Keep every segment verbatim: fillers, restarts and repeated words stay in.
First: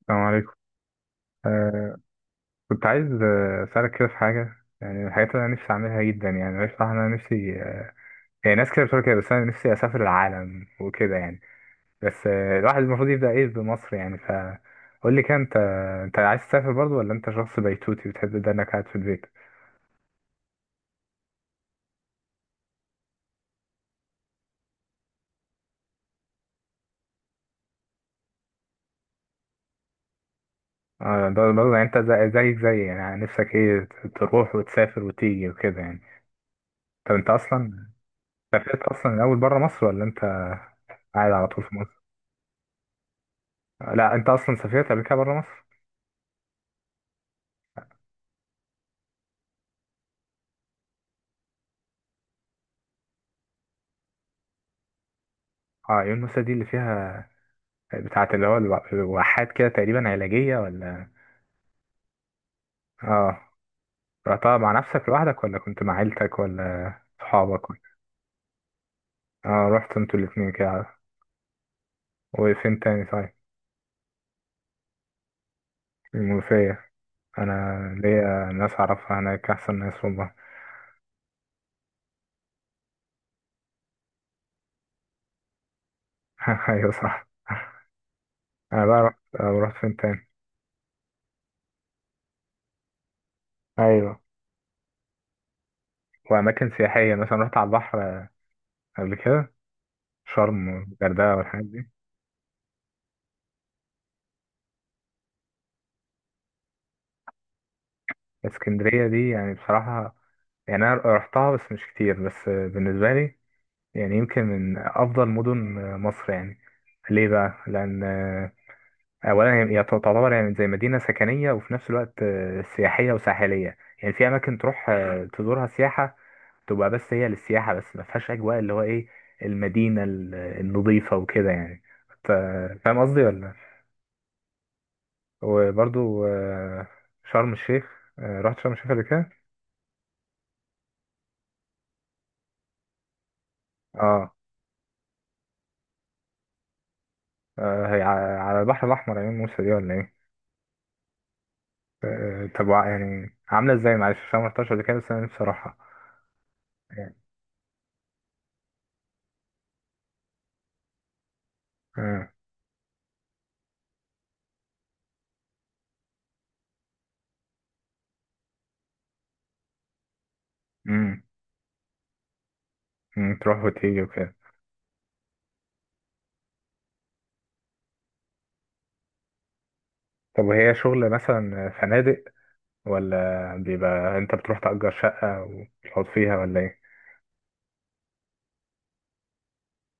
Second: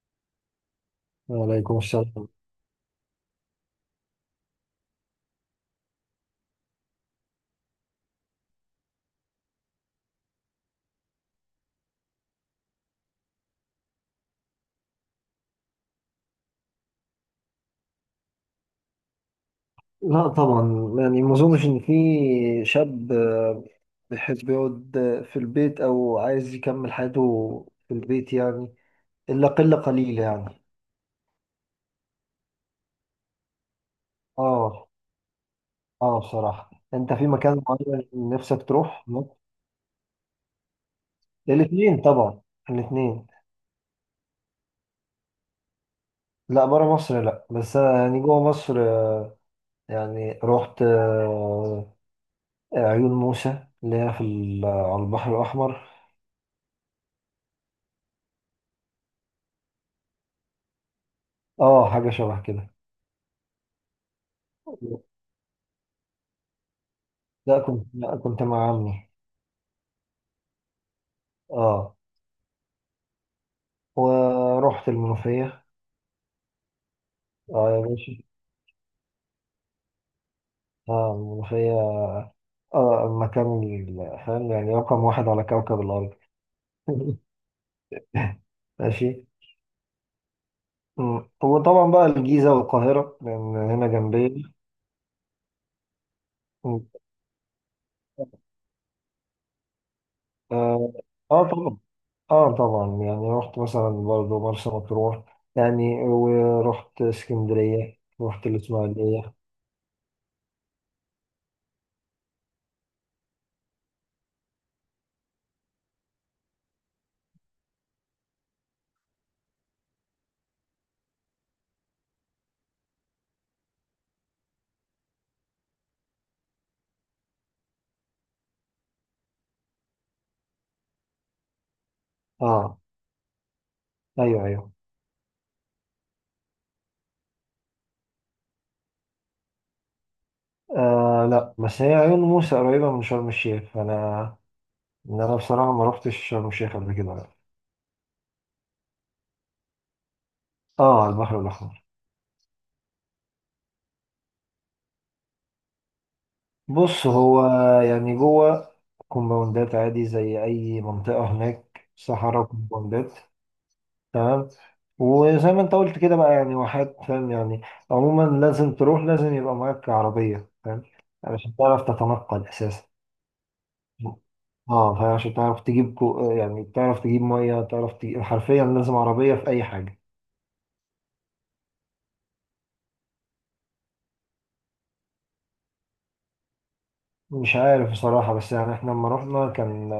السلام عليكم. وعليكم آه السلام. كنت عايز، آه، أسألك كده في حاجة، يعني من الحاجات اللي أنا نفسي أعملها جدا. يعني أنا بصراحة أنا نفسي، آه يعني ناس كده بتقول كده، بس أنا نفسي أسافر العالم وكده يعني. بس آه الواحد المفروض يبدأ إيه بمصر، يعني فقول لي كده، أنت أنت عايز تسافر برضه، ولا أنت شخص بيتوتي بتحب ده إنك قاعد في البيت؟ لا طبعا، يعني ما اظنش ان في شاب، آه، بيحب يقعد، آه، في البيت او عايز يكمل حياته في البيت يعني، الا قله قليله يعني. آه، برضه برضه، يعني أنت زي- زيك زي يعني، نفسك إيه تروح اه وتسافر وتيجي وكده يعني. اه بصراحه انت طب في أنت مكان أصلا معين نفسك سافرت تروح. أصلا الأول بره مصر، ولا أنت قاعد على طول في الاثنين مصر؟ طبعا، الاثنين. لا أنت أصلا سافرت قبل كده بره مصر؟ لا بره مصر لا، بس انا يعني جوه مصر، آه، يعني رحت، آه، عيون موسى اللي هي في ال- على البحر الاحمر. اه، عيون موسى دي اللي فيها بتاعة اللي هو الو- الواحات كده تقريبا، علاجية ولا؟ اه، حاجه شبه كده. اه، رحتها مع نفسك لوحدك، ولا كنت مع عيلتك، ولا لا صحابك كنت، ولا؟ لا كنت مع عمي. اه رحت انتوا الاتنين كده. اه، وفين تاني طيب؟ ورحت المنوفية. المنوفية، انا اه يا باشا. ليا ناس اعرفها هناك، احسن ناس والله. اه، المنوفية. اه، المكان ال- فاهم يعني، رقم واحد على كوكب الأرض. ايوه صح. انا بقى رحت، ماشي. آه، رحت فين تاني؟ مم. وطبعا بقى الجيزة والقاهرة، لأن هنا ايوه، جنبي. واماكن مم. سياحية مثلا رحت على البحر، آه، قبل كده، شرم اه. والغردقة آه والحاجات طبعا. دي. اه طبعا، يعني رحت مثلا برضه مرسى مطروح، يعني ورحت اسكندرية، رحت اسكندرية دي الإسماعيلية. يعني بصراحة، يعني انا رحتها بس مش كتير، بس آه، بالنسبه لي يعني يمكن من أفضل مدن مصر يعني. ليه بقى؟ لأن، آه، أولا هي هي تعتبر يعني زي مدينة سكنية، وفي نفس الوقت آه، سياحية وساحلية، يعني في أماكن تروح آه، تزورها سياحة، تبقى بس هي للسياحة بس، ما فيهاش أجواء اللي هو إيه، المدينة ال- النظيفة وكده يعني. ف- اه. فاهم قصدي ولا؟ أيوه أيوه. وبرضو، آه، شرم الشيخ، آه، رحت شرم الشيخ قبل كده؟ آه لا، بس هي عيون موسى قريبة من شرم الشيخ فأنا، اه. إن انا بصراحه ما روحتش شرم الشيخ قبل كده. آه، هي ع- على البحر الأحمر عيون موسى دي، ولا إيه؟ اه، على البحر الاحمر. آه، طب وع- يعني عاملة ازاي؟ معلش عشان ما رحتهاش قبل كده، بس انا نفسي اروحها بص يعني. هو، يعني جوه، كومباوندات عادي زي اي منطقه هناك، آه، صحراء، كومباوندات. تمام. وزي ما انت قلت كده بقى يعني واحات، فاهم يعني. عموما لازم تروح، لازم يبقى معاك عربيه، فاهم. مم، علشان تعرف تتنقل اساسا. مم، تروح وتيجي وكده. اه فاهم، عشان تعرف تجيب كو... يعني تعرف تجيب ميه، تعرف تجيب حرفيا لازم عربيه في اي حاجه. طب وهي شغل مثلا فنادق، ولا بيبقى انت بتروح تأجر شقة وتقعد فيها، ولا ايه؟ مش عارف بصراحة، بس يعني احنا لما رحنا كان،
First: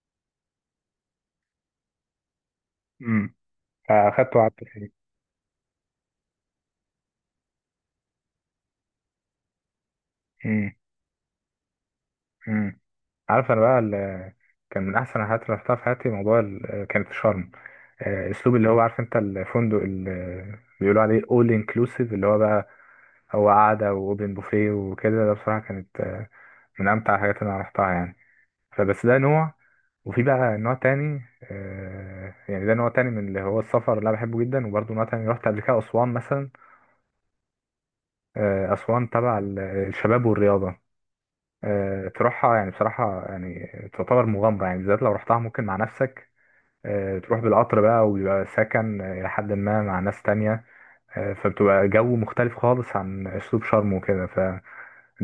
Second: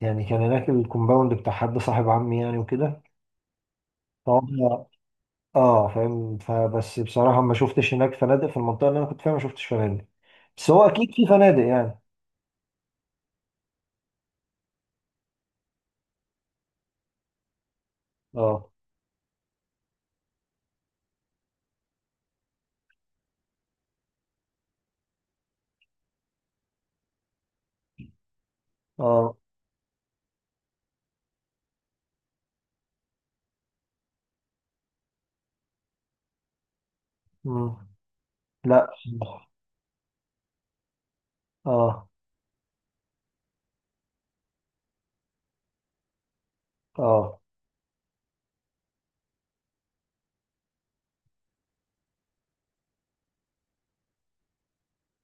يعني كان هناك الكومباوند بتاع حد صاحب عمي يعني وكده. مم. فأخدت وقعدت فهم. فيه. اه فاهم، فبس بصراحة ما شفتش هناك فنادق في المنطقة اللي انا كنت فيها، ما شفتش فنادق. بس مم، هو اكيد في فنادق يعني. مم. عارف انا بقى ال- كان من احسن الحاجات اللي رحتها في حياتي موضوع ال- كانت شرم، آه، اسلوب اللي اه. هو عارف انت، الفندق اللي بيقولوا عليه all inclusive، اللي هو بقى هو قعدة واوبن بوفيه وكده، ده بصراحة كانت آه، من امتع الحاجات اللي انا رحتها يعني. فبس ده اه. نوع. وفي بقى نوع تاني، آه، يعني ده نوع تاني من اللي هو السفر اللي انا بحبه جدا. وبرضه نوع تاني رحت قبل كده اسوان مثلا. مم. آه، لا. اسوان تبع ال- الشباب والرياضة. اه. آه، تروحها يعني بصراحة يعني تعتبر مغامرة، يعني بالذات لو رحتها ممكن مع نفسك، آه، تروح اه. بالقطر بقى، وبيبقى سكن آه، إلى حد ما مع ناس تانية. آه، فبتبقى جو مختلف خالص عن أسلوب شرم وكده. فدي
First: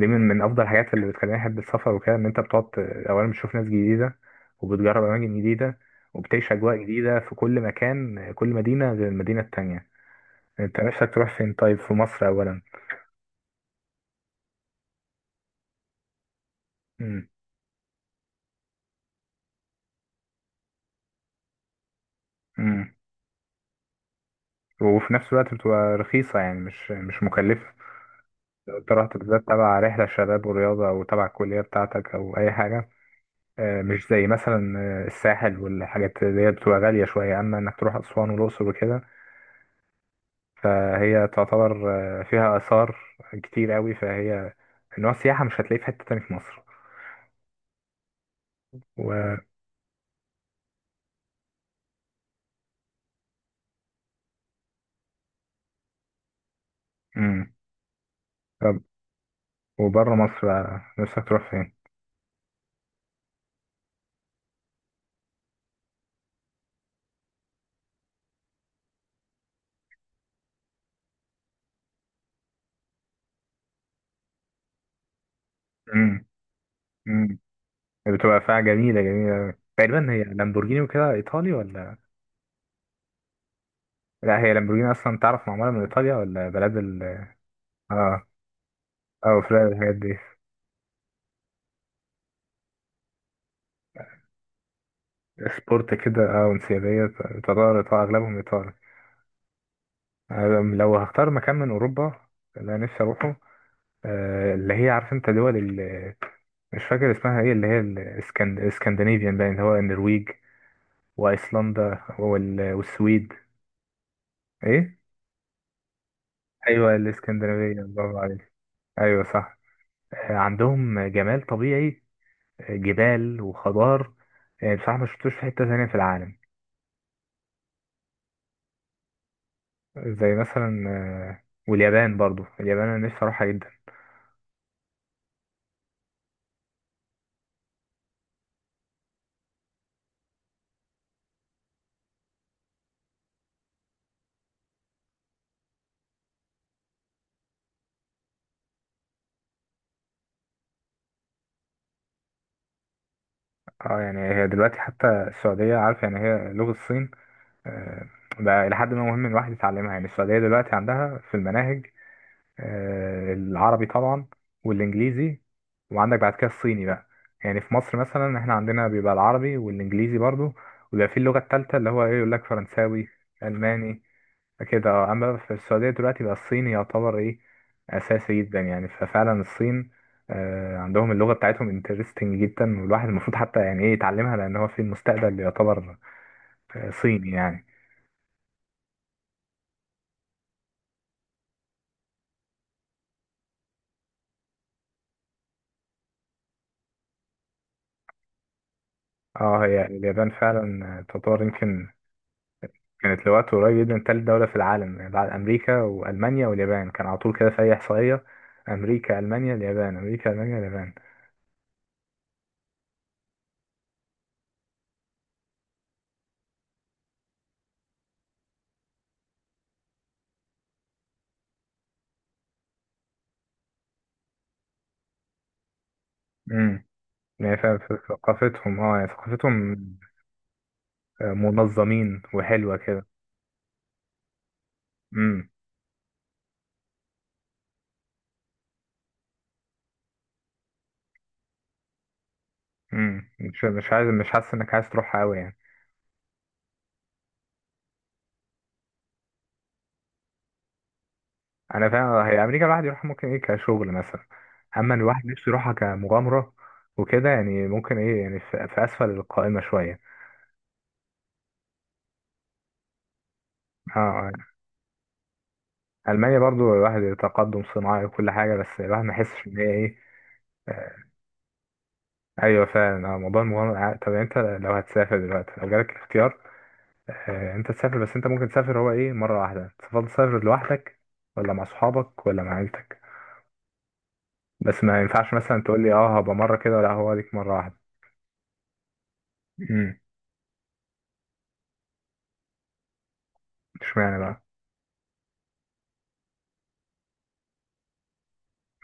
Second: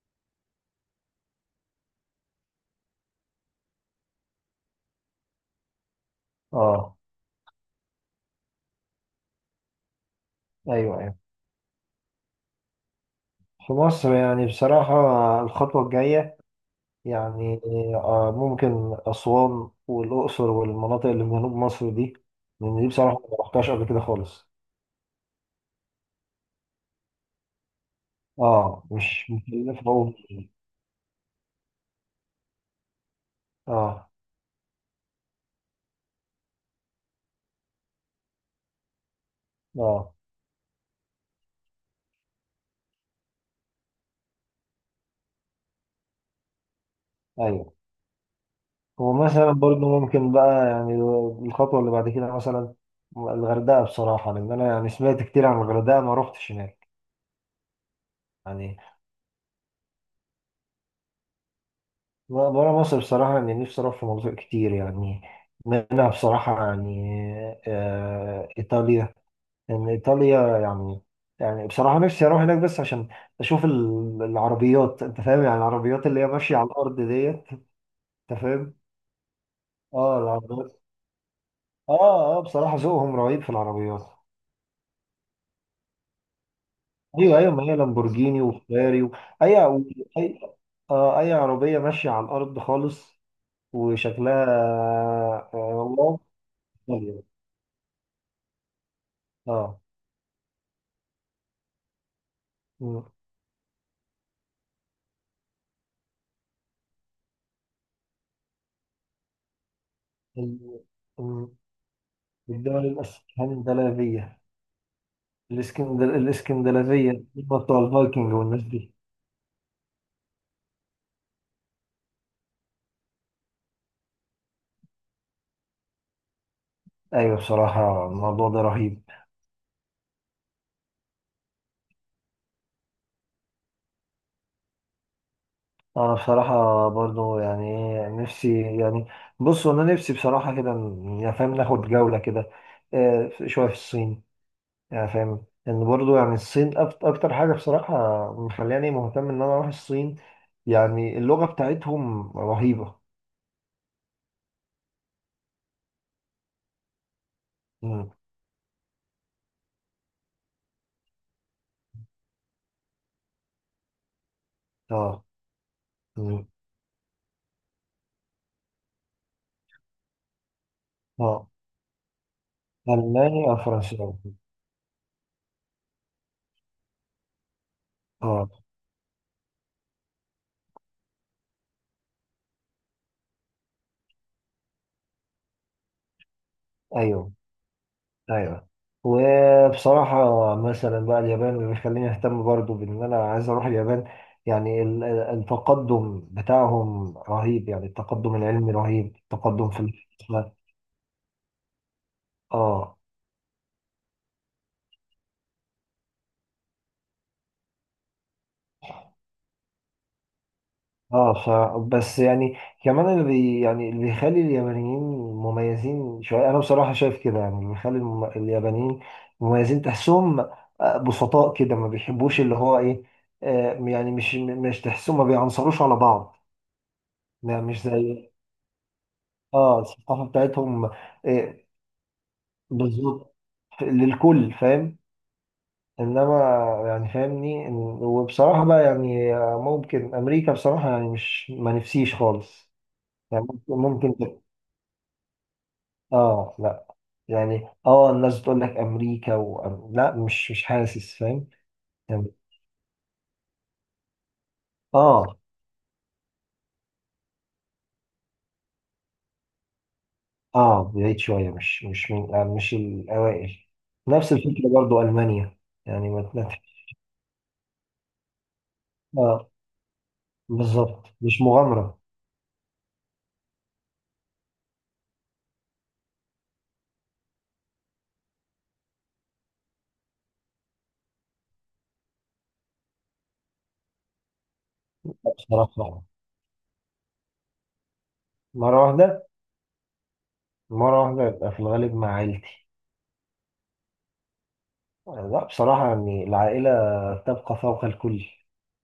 من من أفضل الحاجات اللي بتخليني أحب السفر وكده، إن أنت بتقعد ت- أولا بتشوف ناس جديدة، وبتجرب أماكن جديدة، وبتعيش أجواء اه. جديدة في كل مكان. آه، كل مدينة غير المدينة التانية. أنت ايوه نفسك ايوه. تروح فين طيب، في مصر أولا؟ في مصر يعني بصراحة، الخطوة الجاية، مم. يعني آه ممكن أسوان والأقصر، والمناطق اللي في جنوب مصر دي. لأن دي مم. بصراحة ما رحتهاش قبل كده خالص. وفي نفس الوقت بتبقى رخيصة يعني، مش مش مكلفة. لو اه، انت رحت مش بالذات تبع مكلفة رحلة أوي. شباب ورياضة، أو تبع الكلية بتاعتك، أو أي حاجة، آه، مش اه. زي مثلا آه، الساحل والحاجات اللي هي بتبقى غالية شوية، أما إنك تروح أسوان والأقصر وكده. اه. فهي تعتبر آه، فيها آثار كتير قوي، فهي نوع السياحة مش هتلاقيه في حتة تاني في مصر. ايوه. و... ومثلا برضو ممكن بقى يعني، الخطوه اللي بعد كده مثلا الغردقه، بصراحه لان انا يعني سمعت كتير عن الغردقه، ما روحتش هناك مم. يعني. طب وبره مصر بقى نفسك تروح فين؟ بره مصر بصراحه اني نفسي اروح في مناطق كتير يعني، منها بصراحه يعني آه ايطاليا. لان ايطاليا يعني يعني بصراحه نفسي اروح هناك، بس عشان اشوف ال- العربيات، انت فاهم يعني العربيات اللي مم. هي ماشيه على الارض مم. ديت. بتبقى انت فيها فاهم، جميلة جميلة، تقريبا اه هي العربيات. لامبورجيني وكده، إيطالي ولا؟ اه اه، بصراحه ذوقهم رهيب في العربيات. لا هي لامبورجيني أصلا تعرف معمولة من إيطاليا، ولا بلاد ال... ايوه ايوه، ما هي آه، لامبورجيني وفيراري و... او اي فلان الحاجات دي، اي، آه اي عربيه ماشيه على الارض خالص، وشكلها آه، سبورت واو. كده او انسيابية، غالية. ايطالي ايطالي، اغلبهم ايطالي. اه. أنا لو هختار مكان من اوروبا اللي انا م- نفسي اروحه، آه، اللي هي عارف انت دول ال- مش فاكر اسمها ايه، اللي هي الاسكندنافيان باين، اللي هو النرويج ال- م- وايسلندا وال- الدول والسويد. الاسكندنافيه. ايه الاسكندر ايوه، الاسكندنافيه هم بتوع الاسكندنافيه، برافو الفايكنج عليك، والناس دي. ايوه صح. آه، عندهم جمال طبيعي، آه، جبال وخضار، آه، بصراحه ما شفتوش في حته ثانيه في العالم. ايوه، بصراحه الموضوع ده رهيب. زي مثلا آه، واليابان، برضو اليابان انا نفسي اروحها جدا. انا بصراحه برضو يعني، إيه، نفسي يعني، بصوا انا نفسي بصراحه كده، ن- يعني فاهم، ناخد جوله كده، آه، شويه في الصين. يعني فاهم ان برضو يعني الصين أك- اكتر حاجه بصراحه مخلاني مهتم ان انا اروح الصين. يعني اللغه بتاعتهم رهيبه. اه يعني هي دلوقتي حتى السعودية عارف، يعني هي لغة الصين، آه، مم. بقى إلى حد ما مهم الواحد يتعلمها. يعني السعودية دلوقتي عندها في المناهج، آه، العربي طبعا اه. والانجليزي، وعندك بعد كده مم. الصيني بقى. يعني في مصر مثلا احنا عندنا بيبقى العربي والانجليزي برضو، وبيبقى في اللغة اه. التالتة، اللي هو ايه، يقول لك فرنساوي، المانيا الماني فرنساوي. كده. آه، اما في السعودية دلوقتي بقى الصيني يعتبر ايه، اساسي جدا اه. يعني. ففعلا الصين آه، عندهم اللغة بتاعتهم انترستنج جدا، والواحد المفروض حتى يعني ايه يتعلمها، لان هو في المستقبل يعتبر آه، صيني ايوه يعني. ايوه. وبصراحه مثلا بقى اليابان اللي بيخليني اهتم برضو بان انا عايز اروح اليابان. يعني ال- ال- التقدم بتاعهم رهيب، يعني التقدم العلمي رهيب، اه التقدم في هي ال-. اليابان فعلا آه، تعتبر يمكن اه كانت لوقت قريب جدا تالت دولة في العالم. يعني بعد أمريكا وألمانيا واليابان كان على طول كده في أي إحصائية، أمريكا ألمانيا اليابان، أمريكا ألمانيا اليابان. اه، ف... بس يعني كمان اللي بي... يعني اللي بيخلي اليابانيين مميزين شويه، انا بصراحه شايف كده، يعني اللي بيخلي الم... اليابانيين مميزين، تحسهم آه، بسطاء كده، ما بيحبوش اللي هو ايه، آه، يعني مش مش تحسهم ما بيعنصروش على بعض. امم. يعني يعني ف- مش ف- زي، ثقافتهم اه يعني ثقافتهم اه الثقافه بتاعتهم، آه، آه، منظمين وحلوة كده. بالظبط للكل، فاهم. امم. انما يعني فاهمني إن- وبصراحه بقى يعني آه، ممكن امريكا بصراحه، يعني مش ما نفسيش خالص. امم، يعني مش ممكن، مش عايز، مش ممكن حاسس إنك عايز تروحها أوي يعني؟ اه لا، يعني اه الناس بتقول لك امريكا و... لا، مش مش حاسس، فاهم. أنا فاهم، يعني هي أمريكا الواحد يروحها ممكن إيه كشغل مثلا، أما الواحد اه نفسه يروحها كمغامرة وكده يعني، ممكن إيه يعني في في أسفل القائمة شوية. اه بعيد شويه، مش مش من يعني، مش الاوائل. اه آه. نفس الفكره برضو المانيا، يعني ما ألمانيا تنت- برضو الواحد، تقدم صناعي وكل حاجة، بس الواحد ما يحسش اه إن هي إيه. آه، بالظبط، مش مغامره. أيوة فعلا، آه، موضوع المغامرة ع- طب يعني أنت لو هتسافر دلوقتي، لو جالك الاختيار، آه، أنت تسافر بس، أنت ممكن تسافر هو إيه مرة واحدة، تفضل تسافر لوحدك، ولا مع أصحابك، ولا مع عيلتك؟ بس ما ينفعش مثلا لا تقول لي بصراحه، أه، هبقى مرة كده، ولا هو ليك مرة واحدة. مره واحده. أمم. مره واحده يبقى في الغالب مع عيلتي. إشمعنى بقى؟ لا بصراحه يعني، العائله تبقى فوق الكل.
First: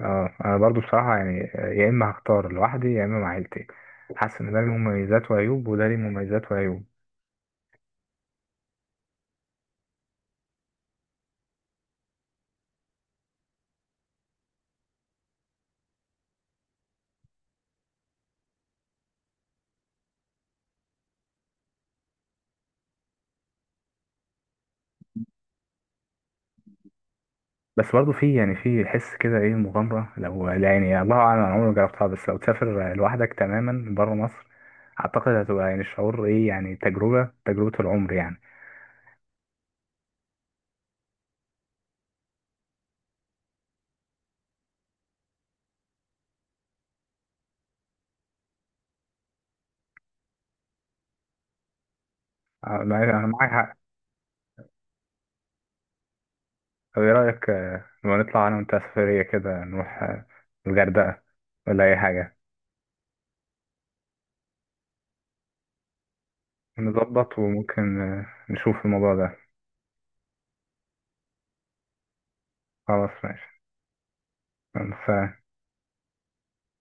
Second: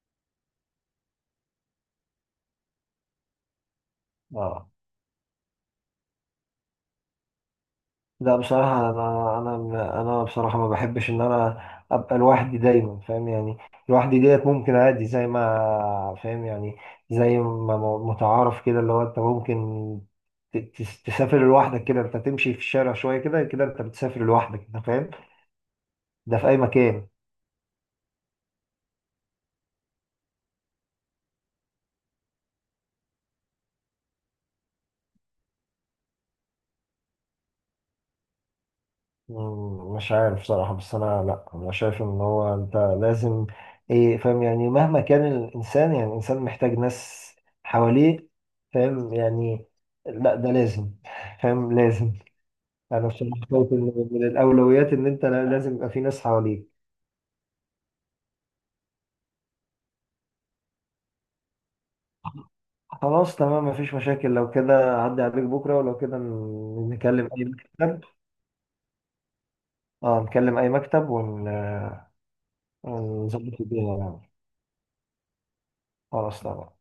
أه، أنا برضو بصراحة يعني آه، يا إما هختار لوحدي، يا إما مع عيلتي. حاسس إن ده ليه اه. مميزات وعيوب، وده ليه مميزات وعيوب. لا بصراحة، أنا أنا أنا بصراحة ما بحبش إن أنا أبقى لوحدي دايما، فاهم يعني. لوحدي ديت ممكن عادي، زي ما فاهم يعني، زي ما م- متعارف كده اللي هو أنت ممكن ت- تس- تسافر لوحدك، كده أنت تمشي في الشارع شوية، كده كده أنت بتسافر لوحدك، أنت فاهم، ده في أي مكان. بس برضه في يعني في حس كده ايه مغامرة، لو يعني الله اعلم، انا عمري ما جربتها، بس لو تسافر لوحدك تماما بره مصر، اعتقد هتبقى يعني شعور ايه، يعني تجربة، تجربة العمر يعني. مم، مش عارف صراحة، بس أنا لأ، أنا شايف إن هو أنت لازم إيه، فاهم يعني، مهما كان الإنسان، يعني الإنسان محتاج ناس حواليه. فاهم يعني. لأ، ده لازم. فاهم، لازم. انا أنا أنا بصراحة معاك شايف حق. إن من الأولويات إن أنت لازم يبقى في ناس حواليك. طب ايه رأيك آه، لما نطلع انا وانت سفرية كده، نروح آه، الغردقة، ولا اي حاجة. خلاص تمام، مفيش مشاكل، لو كده عدي عليك بكرة، ولو كده ن- نكلم نظبط، أي وممكن مكتب. آه، نشوف الموضوع ده. أه نكلم أي مكتب، ون- خلاص ماشي. ونظبط الدنيا يعني. بس خلاص تمام.